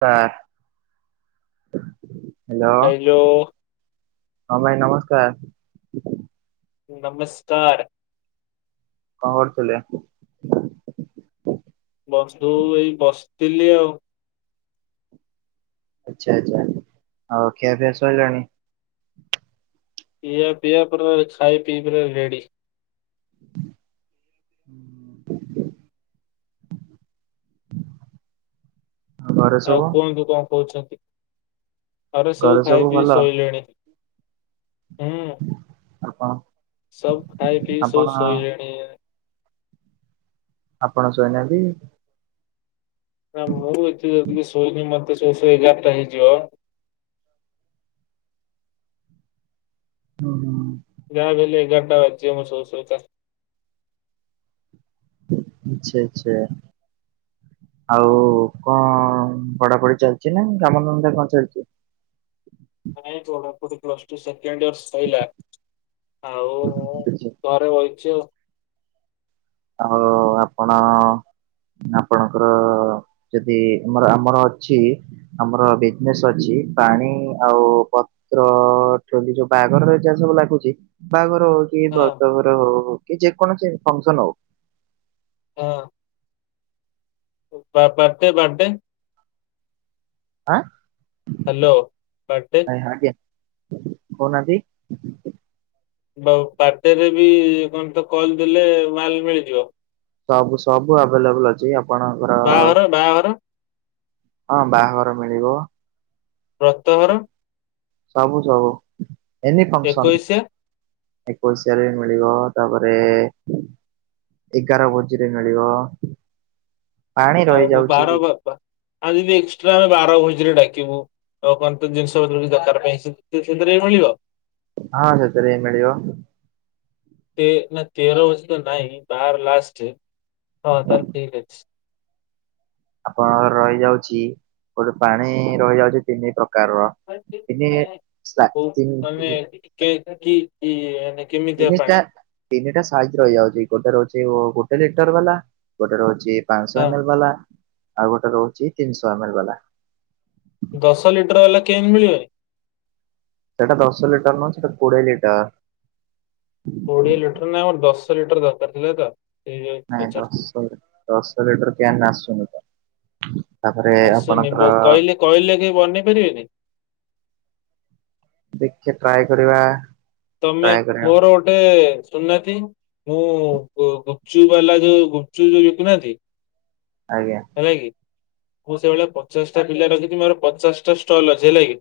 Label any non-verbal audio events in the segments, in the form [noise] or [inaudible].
ପା hello. Hello ହଁ ଭାଇ ନମସ୍କାର। ନମସ୍କାର। କଣ କରୁଥିଲି? ବସୁ ଏଇ ବସିଥିଲି ଆଉ। ଆଚ୍ଛା ଆଚ୍ଛା ଆଉ ଖିଆ ପିଆ ସଇଲାଣି? ଖିଆ ପିଆ ପୁରା ଖାଇ ପିଇ ପୁରା ରେଡି। ହ [inaudible] ଆଉ ଘରେ ଆଉ ସବୁ କୁହନ୍ତୁ କଣ କହୁଚନ୍ତି? ଆରେ ସବୁ ଘରେ ଖାଇ ପିଇ ଭଲ ଶୋଇଲେଣି ହୁଁ। ଆପଣ? ସବୁ ଖାଇ ପିଇ ଆପଣ ସବୁ ଶୋଇଲେଣି। ଆପଣ ଶୋଇନାହାଁନ୍ତି? ନା ମୁଁ ଏତେ ଯଦି ଶୋଇନି ମତେ ଶୋଉଶୋଉ ଏଗାରଟା ହେଇଯିବ। ହୁଁ ହୁଁ। ଯାହାବି ହେଲେ ଏଗାରଟା ବାଜି ମୁଁ ଶୋଉ ଶୋଉକା। ଆଚ୍ଛା ଆଛା ଆଉ। ଓହୋ। କଣ ପଢ଼ା ପଢ଼ି ଚାଲିଚି ନା କାମଧନ୍ଦା କଣ ଚାଲିଚି? ନାଇଁ ପଢ଼ା ପଢି ପ୍ଲସ ଟୁ ସେକେଣ୍ଡୟର ସଇଲା। ଆଉ ଚାଲିଛି? ଘରେ ବହିଚି ଆଉ। ଆଉ ଆପଣ ଆପଣଙ୍କର ଯଦି ଆମର ଆମର ଅଛି ଆମର ବିଜେନେସ୍ ଅଛି ପାଣି ଆଉ ତ୍ର ଯୋଉ [unintelligible] ବାହାଘରରେ ଯାହା ସବୁ ଲାଗୁଚି ବାହାଘର ହ କି ହଁ ବତ୍ରଘର ହଉ କି ଯେକୌଣସି ଫଙ୍କସନ ହଉ ହଁ। ଉବା ବାଡେ ବାଡେ [unintelligible] ଆଁ ହାଲୋ ବାଡେ ଆ ଆ୍ଞା କହୁ ନାହାନ୍ତି? ବାଉ ବଡେରେବି କଣ ତ କହିଦେଲେ ମାଲ ମିଳିଯିବ? ସବୁ ସବୁ ଆଭେଲେବୁଲୁ ଅଛି ଆପଣଙ୍କର ବାହାଘର ବାହାଘର ହଁ ବାହାଘର ମିଳିବ। ବ୍ରତ ଘର? ସବୁ ସବୁ ଏନି ଫଙ୍କସନ୍। ଏକୋଇଶିଆ ଏକୋଇଶାରେମିଳିବ ତାପରେ ଏଗାର ଭୋଜିରେ ମିଳିବ। ପାଣି ଆଉ ରହିଯାଉଛି ବାର ବା ଆ ଯଦି ଏକ୍ସଟ୍ରା ବାର ଭୋଜିରେ ଡାକିବୁ। ଆଉ କଣ ତୋ ଜିନିଷପତ୍ର ଦରକାର ପାଇଁ ସେଥିରେ ବି ମିଳିବ। ହଁ ସେଥିରେବି ମିଳିବ। ତେ ନା ତେର ଭୋଜି ତ ନାଇଁ ବାର ଲାଷ୍ଟରେ ହଁ ତାହେଲେ ଠିକି ଅଛି। ଆପଣଙ୍କ ରହିଯାଉଚି ଗୋଟେ ପାଣି ରହିଯାଉଚି ତିନି ପ୍ରକାରର ଅଛି। ତିନି କୋଉ ମାନେ ତିନି କେ କି କିଏ ତିନିଟା ତିନିଟା ସାଇଜ ରହିଯାଉଛି ଗୋଟେ ରହୁଛି ଗୋଟେ ଲିଟର ବାଲା ଗୋଟେ ରହୁଛି ପାଞ୍ଚଶହ ହଁ ଏମଏଲ ବାଲା ଆଉ ଗୋଟେ ରହୁଛି ତିନିଶହ ଏମଏଲ ବାଲା। ଦଶ ଲିଟର ହେଲା କେନ୍ ମିଳିବନି। ସେଇଟା ଦଶ ଲିଟର ନୁହଁ ସେଟା କୋଡିଏ ଲିଟର। କୋଡିଏ ଲିଟର ନାଇଁ ମୋର ଦଶ ଲିଟର ଦରକାର ଥିଲା ତ। ସେଇ ନାଇଁ ପଚାରୁଥିଲି। ଦଶ ଦଶ ଲିଟର କେନ୍ ଆସୁନି ତ। ତାପରେ ଆସୁନି ବ ଆପଣଙ୍କର କହିଲେ କହିଲେ କେହି ବନେଇ ପାରିବେନି। ଦେଖେ ଟ୍ରାଏ କରିବା। ତମେ ଟ୍ରାଏ କରିବା ମୋର ଗୋଟେ ଶୁଣୁନାହାନ୍ତି ମୁଁ ଗୁପଚୁପ ବାଲା ଯୋଉ ଗୁପଚୁପ ଯୋଉ ବିକୁନାହାନ୍ତି? ଆଜ୍ଞା। ହେଲା କିି ମୁଁ ସେଇଭଳିଆ ପଚାଶଟା ପିଲା ରଖିଛି ମୋର ପଚାଶଟା ଷ୍ଟଲ୍ ଅଛି ହେଲା କି?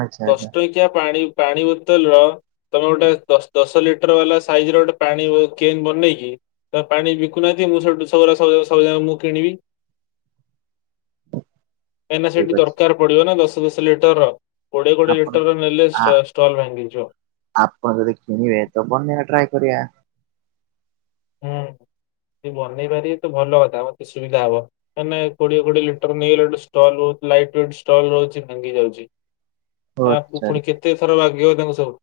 ଆଚ୍ଛା ଆଚ୍ଛା ଦଶ ଟଙ୍କିଆ ପାଣି ପାଣି ବୋତଲର ତମେ ଗୋଟେ ଦଶ ଲିଟର ବାଲା ସାଇଜ ର ଗୋଟେ ପାଣି କେନ୍ ବନେଇକି ତା ପାଣି ବିକୁନାହାନ୍ତି ମୁଁ ସେଇଠୁ ସବୁରା ସ ସବୁରା ମୁଁ କିଣିବି କାଇଁନା ଠିକ ସେଇଠି ଅଛି ଦରକାର ପଡିବ ନା ଦଶ ଦଶ ଲିଟର କୋଡିଏ କୋଡିଏ ଆପଣ ଲିଟର ନେଲେ ଆ ଷ୍ଟଲ ଭାଙ୍ଗିଯିବ। ଆପଣ ଯଦି କିଣିବେ ତ ବନେଇବା ଟ୍ରାଏ କରିବା। ହୁଁ ଯଦି ବନେଇ ପାରିବେ ତ ଭଲ କଥା ମତେ ସୁବିଧା ହବ। ମାନେ କୋଡିଏ କୋଡି ଲିଟର ନେଇଗଲାଟୁ ଷ୍ଟଲ ରହୁଛି [unintelligible] ଭାଙ୍ଗି ଯାଉଛି। ଓ ଆ ଆଚ୍ଛା ପୁଣି କେତେ ଥର ବାଗେଇବ ତାକୁ ସବୁ।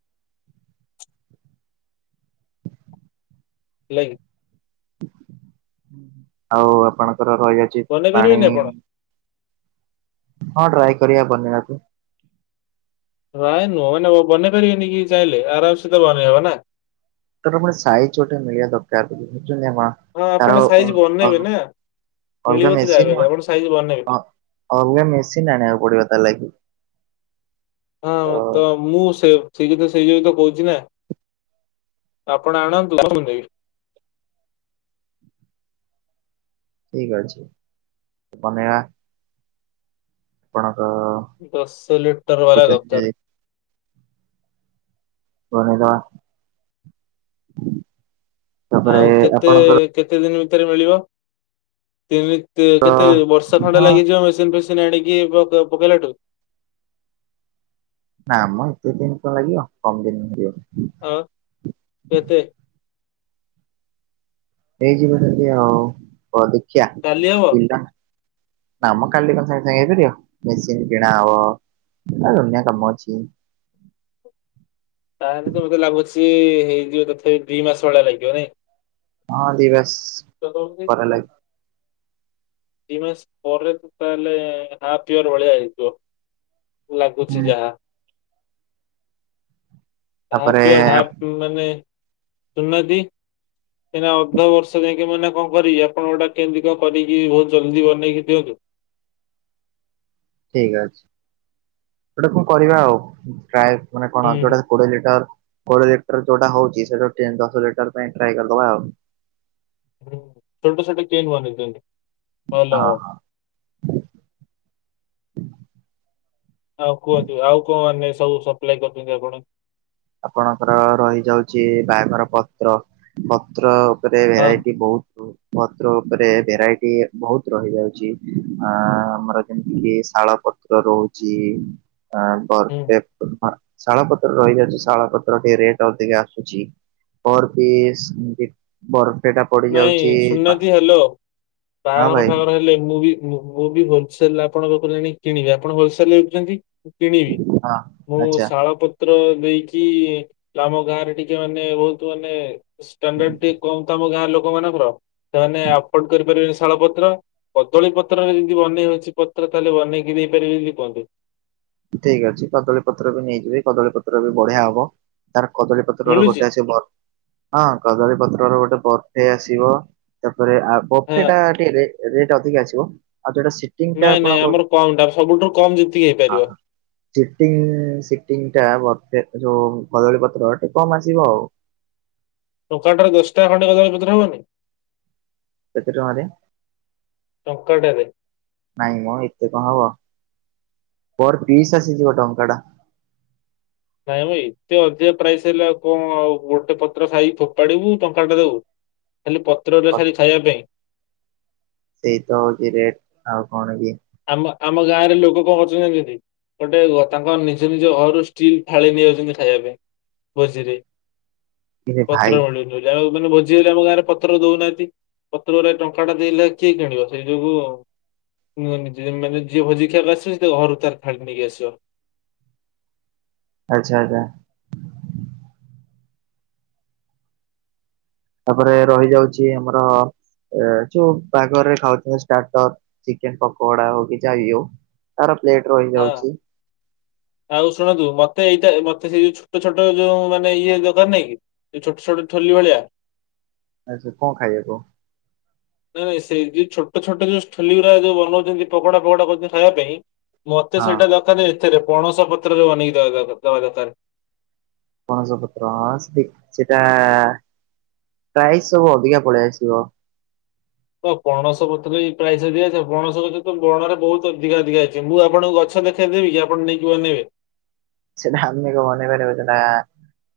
ହେଲାକି। ଆଉ ଆପଣଙ୍କର ରହିଯାଉଛି ବନେଇ ପାଣି। ପାରିବେନି ଆପଣ? ହଁ ଟ୍ରାଏ କରିବା ବନେଇବାକୁୁ। ନାଇ ନୁହଁ ମାନେ ବନେଇ ପାରିବେନି କି ଚାହିଁଲେ ଆରାମ ସେ ବନେଇହବ ନା? ତା ପରେ ସାଇଜ୍ ଛୋଟ ମିଳିବା ଦରକାର ବୁଝୁଛନ୍ତି ଆପଣ? ହଁ ଆପଣ କାର ସାଇଜ ବନେଇବେ ନା ମିଳିବ ତ ମେସି ଯାହାବି ହେଲେ [unintelligible] ଆପଣ ସାଇଜ ବନେଇବେ। ଅଲଗା ମେସିନ୍ ଆଣିବାକୁ ପଡିବ ତା ଲାଗି। ହଁ, ତ ମୁଁ ସେ ସେଇ ଯେତ ସେଇ ଯତ କହୁଛି ନା। [unintelligible] ଆପଣ ଆଣନ୍ତୁ କଣି ଠିକ ଅଛି। ବନେଇବା। ଆପଣଙ୍କ ଦଶ ଲିଟର ବାଲା କହୁଛନ୍ତି ଦରକାର। ଯଦି କରେଇଦେବା। ଆଉ କେତେ କେତେ ଦିନ ଭିତରେ ମିଳିବ ତିନି? ତ କେତେ ବର୍ଷେ ଖଣ୍ଡ ହଁ ଲାଗିଯିବ ମେସିନ ଫେସିନ୍ ଆଣିକି ପକେଇଲାଠୁ? ନା ମ ଏତେ ଦିନ କଣ ଲାଗିବ କମ ଦିନ ଲାଗିବ। ତ କେତେ? ହେଇଯିବା ସେଠି ଆଉ କଣ ଦେଖିଆ। କାଲି ହବ? [unintelligible] ନାମ କାଲି କ ସାଙ୍ଗେ ସାଙ୍ଗେ ହେଇରି ମେସିନ୍ କିଣା ଆବ [unintelligible] ଆ ଦୁନିଆ କାମ ଅଛି। ତାହେଲେ ତ ମତେ ଲାଗୁଛି ହେଇଯିବ ତଥାପି ଦି ମାସ ଭଳିଆ ଲାଗିବ ନାଇଁ। ଅଲ୍ ଦି ବେଷ୍ଟ୍ ତ [unintelligible] [inaudible] ମେ ମାସ୍ ପରେ ତାହଲେ ହାଫ ଇଅର୍ ଭଳିଆ ହେଇଥିବ। ଲାଗୁଛି ଲାଗି ଯାହା। ତାପରେ ହପ ଇଅର୍ ହପ ମାନେ ସୁଣୁନାହାନ୍ତି କାଁହିକିନା ଅଧ ବର୍ଷ ଯାଇକି ମୁଁ ଏଇନା କଣ କରିବି ଆପଣ ଗୋଟା କେମିତି କ କରିକି ବହୁତ ଜଲ୍ଦି ବନେଇି ଦିଅନ୍ତୁ। ଠିକ୍ ଅଛି ଗୋଟା କଣ କରିବା ଆଉ ଟ୍ରାଏ ମାନେ ହୁଁ କଣ ହୁଁ ଯୋଉଟା କୋଡିଏ ଲିଟର କୋଡିଏ ଲିଟର ଯୋଉଟା ହଉଛି ସେଇଟାକୁ ଦଶ ଲିଟର ପାଇଁ ଟ୍ରାଏ କରିଦବା ଆଉ ଛୋଟ ଛୋଟ କେନ୍ ବନେଇଛନ୍ତି ହଁ ଭଲ ହବ ହଁ ଆଉ କୁହନ୍ତୁ ଆଉ କଣ ମାନେ ସବୁ ସପ୍ଲାଏ କରୁଛନ୍ତି ଆପଣ ଆପଣଙ୍କର ରହିଯାଉଛି ବାହାଘର ପତ୍ର ପତ୍ର ରେ ହଁ ଭେରାଇଟି ବହୁତ ପତ୍ର ଉପରେ ଭେରାଇଟି ବହୁତ ରହି ଯାଉଛି ଆ ଆମର ଯେମିତି କି ଶାଳ ପତ୍ର ରହୁଛି ହୁଁ ବଫ ଶାଳ ପତ୍ର ରହିଯାଉଛି ଶାଳ ପତ୍ର ଟିକେ ରେଟ୍ ଅଧିକା ଆସୁଛି ପର୍ ପିସ୍ ବରଫେଟା ପ ନାଇଁ ଶୁଣୁନାହାନ୍ତି ହ୍ୟାଲୋ ହଁ ବାହାଘର ଭାଇ ଫାଘର ହେଲେ ମୁଁ ବି ମୁଁ ବି ହୋଲସେଲରେ ଆପଣଙ୍କ ପାଖରୁ ଆଣି କିଣିବି ଆପଣ ହୋଲସେଲ ବିକୁଛନ୍ତି। କିଣିବି ହଁ। ମୁଁ ଆଚ୍ଛା ଶାଳପତ୍ ପତ୍ର ଦେଇକି ଆମ ଗାଁରେ ଟିକେ ମାନେ ବହୁତ ମାନେ ଷ୍ଟାଣ୍ଡାର୍ଡ ଟିକେ କମ୍ ଆମ ଗାଁ ଲୋକମାନଙ୍କର ସେମାନେ ଆଫୋର୍ଡ କରିପାରିବେନି ଶାଳପତ୍ର। କଦଳୀ ପତ୍ରରେ ଯଦି ବନେଇ ହଉଛି ପତ୍ର ତାହେଲେ ବନେଇକି ଦେଇ ପାରିବେ ଯଦି କୁହନ୍ତୁ। ଠିକ୍ ଅଛି କଦଳୀ ପତ୍ର ବି ନେଇଯିବି କଦଳୀ ପତ୍ର ବି ବଢିଆ ହବ। ତାର କଦଳୀପତ୍ରର ମିଳୁଛି? ଗୋଟେ ଅଛି ମୋର। ହଁ କଦଳୀ ପତ୍ରର ଗୋଟେ ବଫେ ଆସିବ ତାପରେ ଆଉ ହଁ ବଫେ ଟା ଟିକେ ରେଟ୍ ରେଟ୍ ଅଧିକ ଆସିବ ଆଉ ଯୋଉଟା ସିଟିଂ ଟା ନାଇଁ ନାଇଁ ଆମର କମ୍ ଟା ସବୁଠୁ କମ୍ ଜ ହଁ ହଁ ଯେତିକି ସିଟିଙ୍ଗି ଟା ବଫେ ଠୁ କଦଳୀ ପତ୍ର ଟିକେ କମ୍ ଆସିବ ଆଉ ଦୋକାନଟାରେ ଦଶଟା ଖଣ୍ଡେ କଦଳି ପତ୍ର ହବନି କେତେ ଟଙ୍କାରେ ଟଙ୍କାଟାରେ। ନାଇଁ ମ ଏତେ କଣ ହବ ପର୍ ପିସ୍ ଆସିଯିବ ଟଙ୍କା ଟା ନାଇଁ ଭାଇ ଏତେ ଅଧିକା ପ୍ରାଇସ୍ ହେଲେ ଆଉ କଣ ଆଉ ଗୋଟେ ପତ୍ର ଖାଇକି ଫୋପାଡିବୁ ଟଙ୍କା ଟା ଦବୁ ଖାଲି ପତ୍ରରେ ଖାଲି ଖାଇବା ପାଇଁ ଏଇତ ହଉଛି ରେଟ୍ ଆଉ କଣ କି ଆମ ଆମ ଗାଁରେ ଲୋକ କଣ କରୁଛନ୍ତିି ଯାଣିଛନ୍ତି। ଗୋଟେ ଗ ତାଙ୍କ ନିଜ ନିଜ ଘରୁ ଷ୍ଟିଲ୍ ଥାଳି ନେଇଆଉଛନ୍ତି ଖାଇବା ପାଇଁ। ଭୋଜିିରେ ଇରେ ଭାଇ ପତ୍ରଭଳି ଯାହା ହଉଥିଲେ ଭୋଜିହେଲେ ଆମ ଗାଁରେ ପତ୍ର ଦଉନାହାନ୍ତି। ପତ୍ରରେ ଟଙ୍କା ଟା ଦେଲେ ଆଉ କିଏ କିଣିବ ସେଇ ଯୋଗୁଁ ମାନେ ଯିଏ ମାନେ ଯିଏ ଭୋଜି ଖାଇବାକୁ ଆସିବ ସେ ତା ଘରୁ ତାର ଥାଳି ନେଇକି ଆସିବ। ଆଚ୍ଛା ଆଚ୍ଛା। ତାପରେ ରହି ଯାଉଛି ଆମର ଏ ଯୋଉ ବାହାଘରେ ଖାଉଚନ୍ତି ଷ୍ଟାର୍ଟର ଚିକେନ ପକୋଡା ହୋଉ କି ଯାହି ବି ହୋଉ। ତାର ପ୍ଲେଟ ହଁ ରହିଯାଉଚି। ଆଉ ଶୁଣନ୍ତୁ ମତେ ଏଇଟା ମତେ ସେଇ ଯୋଉ ଛୋଟ ଛୋଟ ଯୋଉ ମାନେ ଇଏ ଦୋକାନ ନାଇଁ କି। ଏଇ ଛୋଟ ଛୋଟ ଠୋଲି ଭଳିଆ। ଆଚ୍ଛା କଣ ଖାଇବା କ‌ଅ? ନାଇଁ ନାଇଁ ସେ ଯୋଉ ଛୋଟ ଛୋଟ ଯୋଉ ଷ୍ଠୋଲିଉରା ଯୋଉ ବନୋଉଚନ୍ତି ପକୋଡା ଫକୋଡା କରୁଚନ୍ତି ଖାଇବା ପାଇଁ। ମତେ ହଁ ସେଇଟା ଦରକାର ଏଥିରେ ପଣସ ପତ୍ରରେ ବନେଇକି ଦବା ଦରକା ଦବା ଦରକାର। ପଣସ ପତ୍ର ହଁ ସେ-ସେଟା ପ୍ରାଇସ ସବୁ ଅଧିକା ପଳେଇ ଆସିବ। ତ ପଣସ ପତ୍ରର ବି ପ୍ରାଇସ ଅଧିକ ଥାଏ। ପଣସ ପତ୍ର ତ ବଣରେ ବୋହୁତ ଅଧିକା ଅଧିକା ଅଛି। ମୁଁ ଆପଣଙ୍କୁ ଗ ଛ ଦେଖେଇ ଦେବି କି ଆପଣ ନେଇକି ବନେଇବେ? ସେଟାଃ ଆମ କଣ ବନେଇ ପାରିବୁ। ସେଟା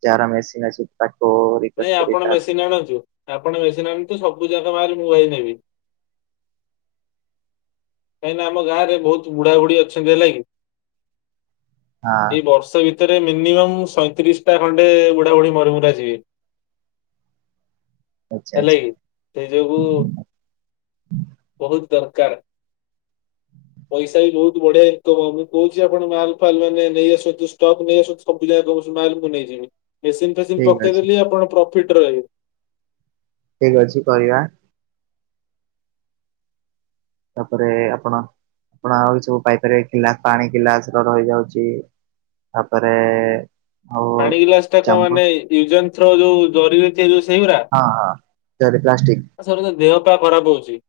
ଯାହାର ମେସିନ୍ ଅଛି ତାକୁ ନାଇଁ ରିକ୍ୱେଷ୍ଟ କରି ଆପଣ ତାର ମେସିନ୍ ଆଣନ୍ତୁ। ଆପଣ ମେସିନ୍ ଆଣନ୍ତୁ ସବୁ ଯାକ ମାଲ୍ ମୁଁ ଭାଇ ନେବି। କାହିଁକିନା ଆମ ଗାଁରେ ବୋହୁତ ବୁଢା ବୁଢୀ ଅଛନ୍ତି ହେଲା କିି, ହଁ ଏଇ ବର୍ଷ ଭି ତରେ ମିନିମମ୍ ସଇଁତିରିଶଟା ଖଣ୍ଡେ ବୁଢା ବୁଢୀ ମରି ମୁରା ଯିବେ। ଆଚ୍ଛା ହେଲେ ଆଚ୍ଛା କି ସେଇ ଯୋଗୁ ବୋହୁତ ଦରକାର। ପଇସା ବି ବୋହୁତ ବଢିଆ ଇନକମ୍ ହବ। ମୁଁ କୋହୁଚି ଆପଣ ମାଲ୍ ଫାଲ୍ ମାନେ ନେଇ ଆସନ୍ତୁ ଷ୍ଟକ ନେଇ ଆସ ସବୁ ଯାକ [unintelligible] ମାଲ୍ ମୁଁ ନେଇଯିବି। ମେସିନ୍ ଫେସିନ୍ ଠିକ ଅଛି ପକେଇଦେଲି ଆପଣ ପ୍ରଫିଟ୍ ରହିବେ। ଠିକ୍ ଅଛି କରିବା। ତାପରେ ଆପଣ, ଆପଣ ଆହୁରି ସବୁ ପାଇ ପାରିବେ ଗିଲା ପାଣି ଗିଲାସ ର-ରହି ଯାଉଚି। ତାପରେ ଆଉ ପାଣି ଗିଲାସଟା ତ ଚାମଚ ମାନେ ୟୁଜ ଆଣ୍ଡ ଥ୍ରୋ ଯୋଉ ଜରିରେ ତିଆରି ହୁଏ ସେଇଗୁରା। ହଁ ହଁ ଟେରି ପ୍ଲାଷ୍ଟିକ। ଆ ସରଜ [unintelligible] ଦେହ ପା ଖରାପ ହୋଉଚି।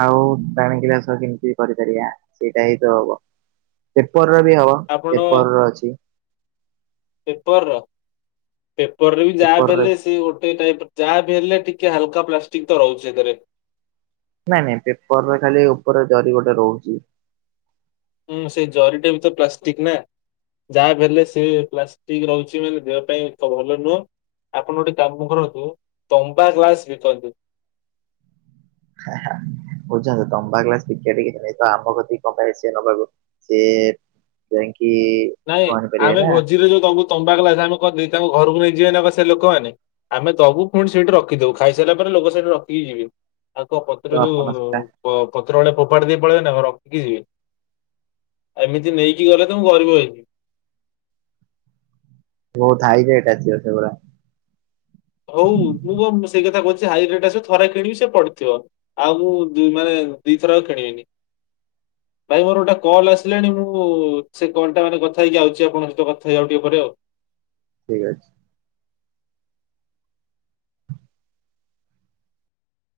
ଆଉ ପାଣି ଗ୍ଲାସ କେମିତି କରିପାରିବା। ସେଇଟା ହିଁ ତ ହବ ପେପରରେ ବି ହବ। ଆପଣ ପେପରର ଅଛି। ପେପର ର ପେପରରେ ବି ଯାହା ପେପରରେ କଲେ ସେ ଗୋଟେ ଟାଇପ ଯାହା ବି ହେଲେ ଟିକେ ହାଲକା ପ୍ଲାଷ୍ଟିକ ତ ରହୁଚି ହେଥେରେ। ନାଇଁ ନାଇଁ ପେପରରେ ଖାଲି ଓପରେ ଜରି ଗୋଟେ ରହୁଚି। ହୁଁ ସେଇ ଜରିଟା ବି ତ ପ୍ଲାଷ୍ଟିକ ନା। ଯାହା ବି ହେଲେ ସେ ପ୍ଲାଷ୍ଟିକ ରହୁଚି ମାନେ ଦେହ ପାଇଁ ତ ଭଲ ନୁହଁ। ଆପଣ ଗୋଟେ କାମ କରନ୍ତୁ ତମ୍ବା ଗ୍ଲାସ ବିକନ୍ତୁ। ହାଁ ହାଁ। ବୁଝୁଚନ୍ତି ତମ୍ବା ଗ୍ଲାସ [unintelligible] ଆମ କତିକି କଂପାଇ ଆସିବେ ନବାକୁ। ସିଏ ଯାଇଁକିି ନାଇଁ ଆମେ ଭୋଜିରେ ଯୋଉ ଦୋବୁ ତମ୍ବା ଗ୍ଲାସ। ଆମେ କଣ ଦେଇ ତାଙ୍କ ଘରକୁ ନେଇ ଯିବେନା କଣ ସେ ଲୋକମାନେ। ଆମେ ଦୋବୁ ପୁଣି ସେଇଠି ରଖିଦୋବୁ। ଖାଇସାରିଲା ପରେ ଲୋକ ସେଇଠି ରଖିକି ଯିବେ। ଆଉ କଣ ପତ୍ର ତ ଆପଣ ଯୋଉ ସେଟା ପ-ପତ୍ର ଭଳିଆ ଫୋପାଡି ଦେଇ ପଳେଇବେ ନା କଣ ରଖିକି ଯିବେ। ଏମିତି ନେଇକି ଗଲେ ତ ମୁଁ ଗରିବ ହେଇଯି ବୋହୁତ ହାଇ ରେଟ୍ ଆସିବ ସେଗୁଡା। ହୋଉ ମୁଁ କଣ ସେଇ କଥା କୋହୁଚି ହାଇ ରେଟ୍ ଆସିବ ଥରେ କିଣିବି ସେ ପଡିଥିବ‌। ଆଉ ମୁଁ ଦୁଇ ମାନେ ଦିଇ ଥର ଆଉ କିଣିବିନି। ଭାଇ ମୋର ଗୋଟେ କଲ୍ ଆସିଲାଣି। ମୁଁ ସେ କଲ୍ ଟା ମାନେ କଥା ହେଇକି ଆଉଚି। ଆପଣଙ୍କ ସହିତ କଥା ହେବି ଆଉ ଟିକେ ପରେ ଆଉ। ଠିକ୍ ଅଛି।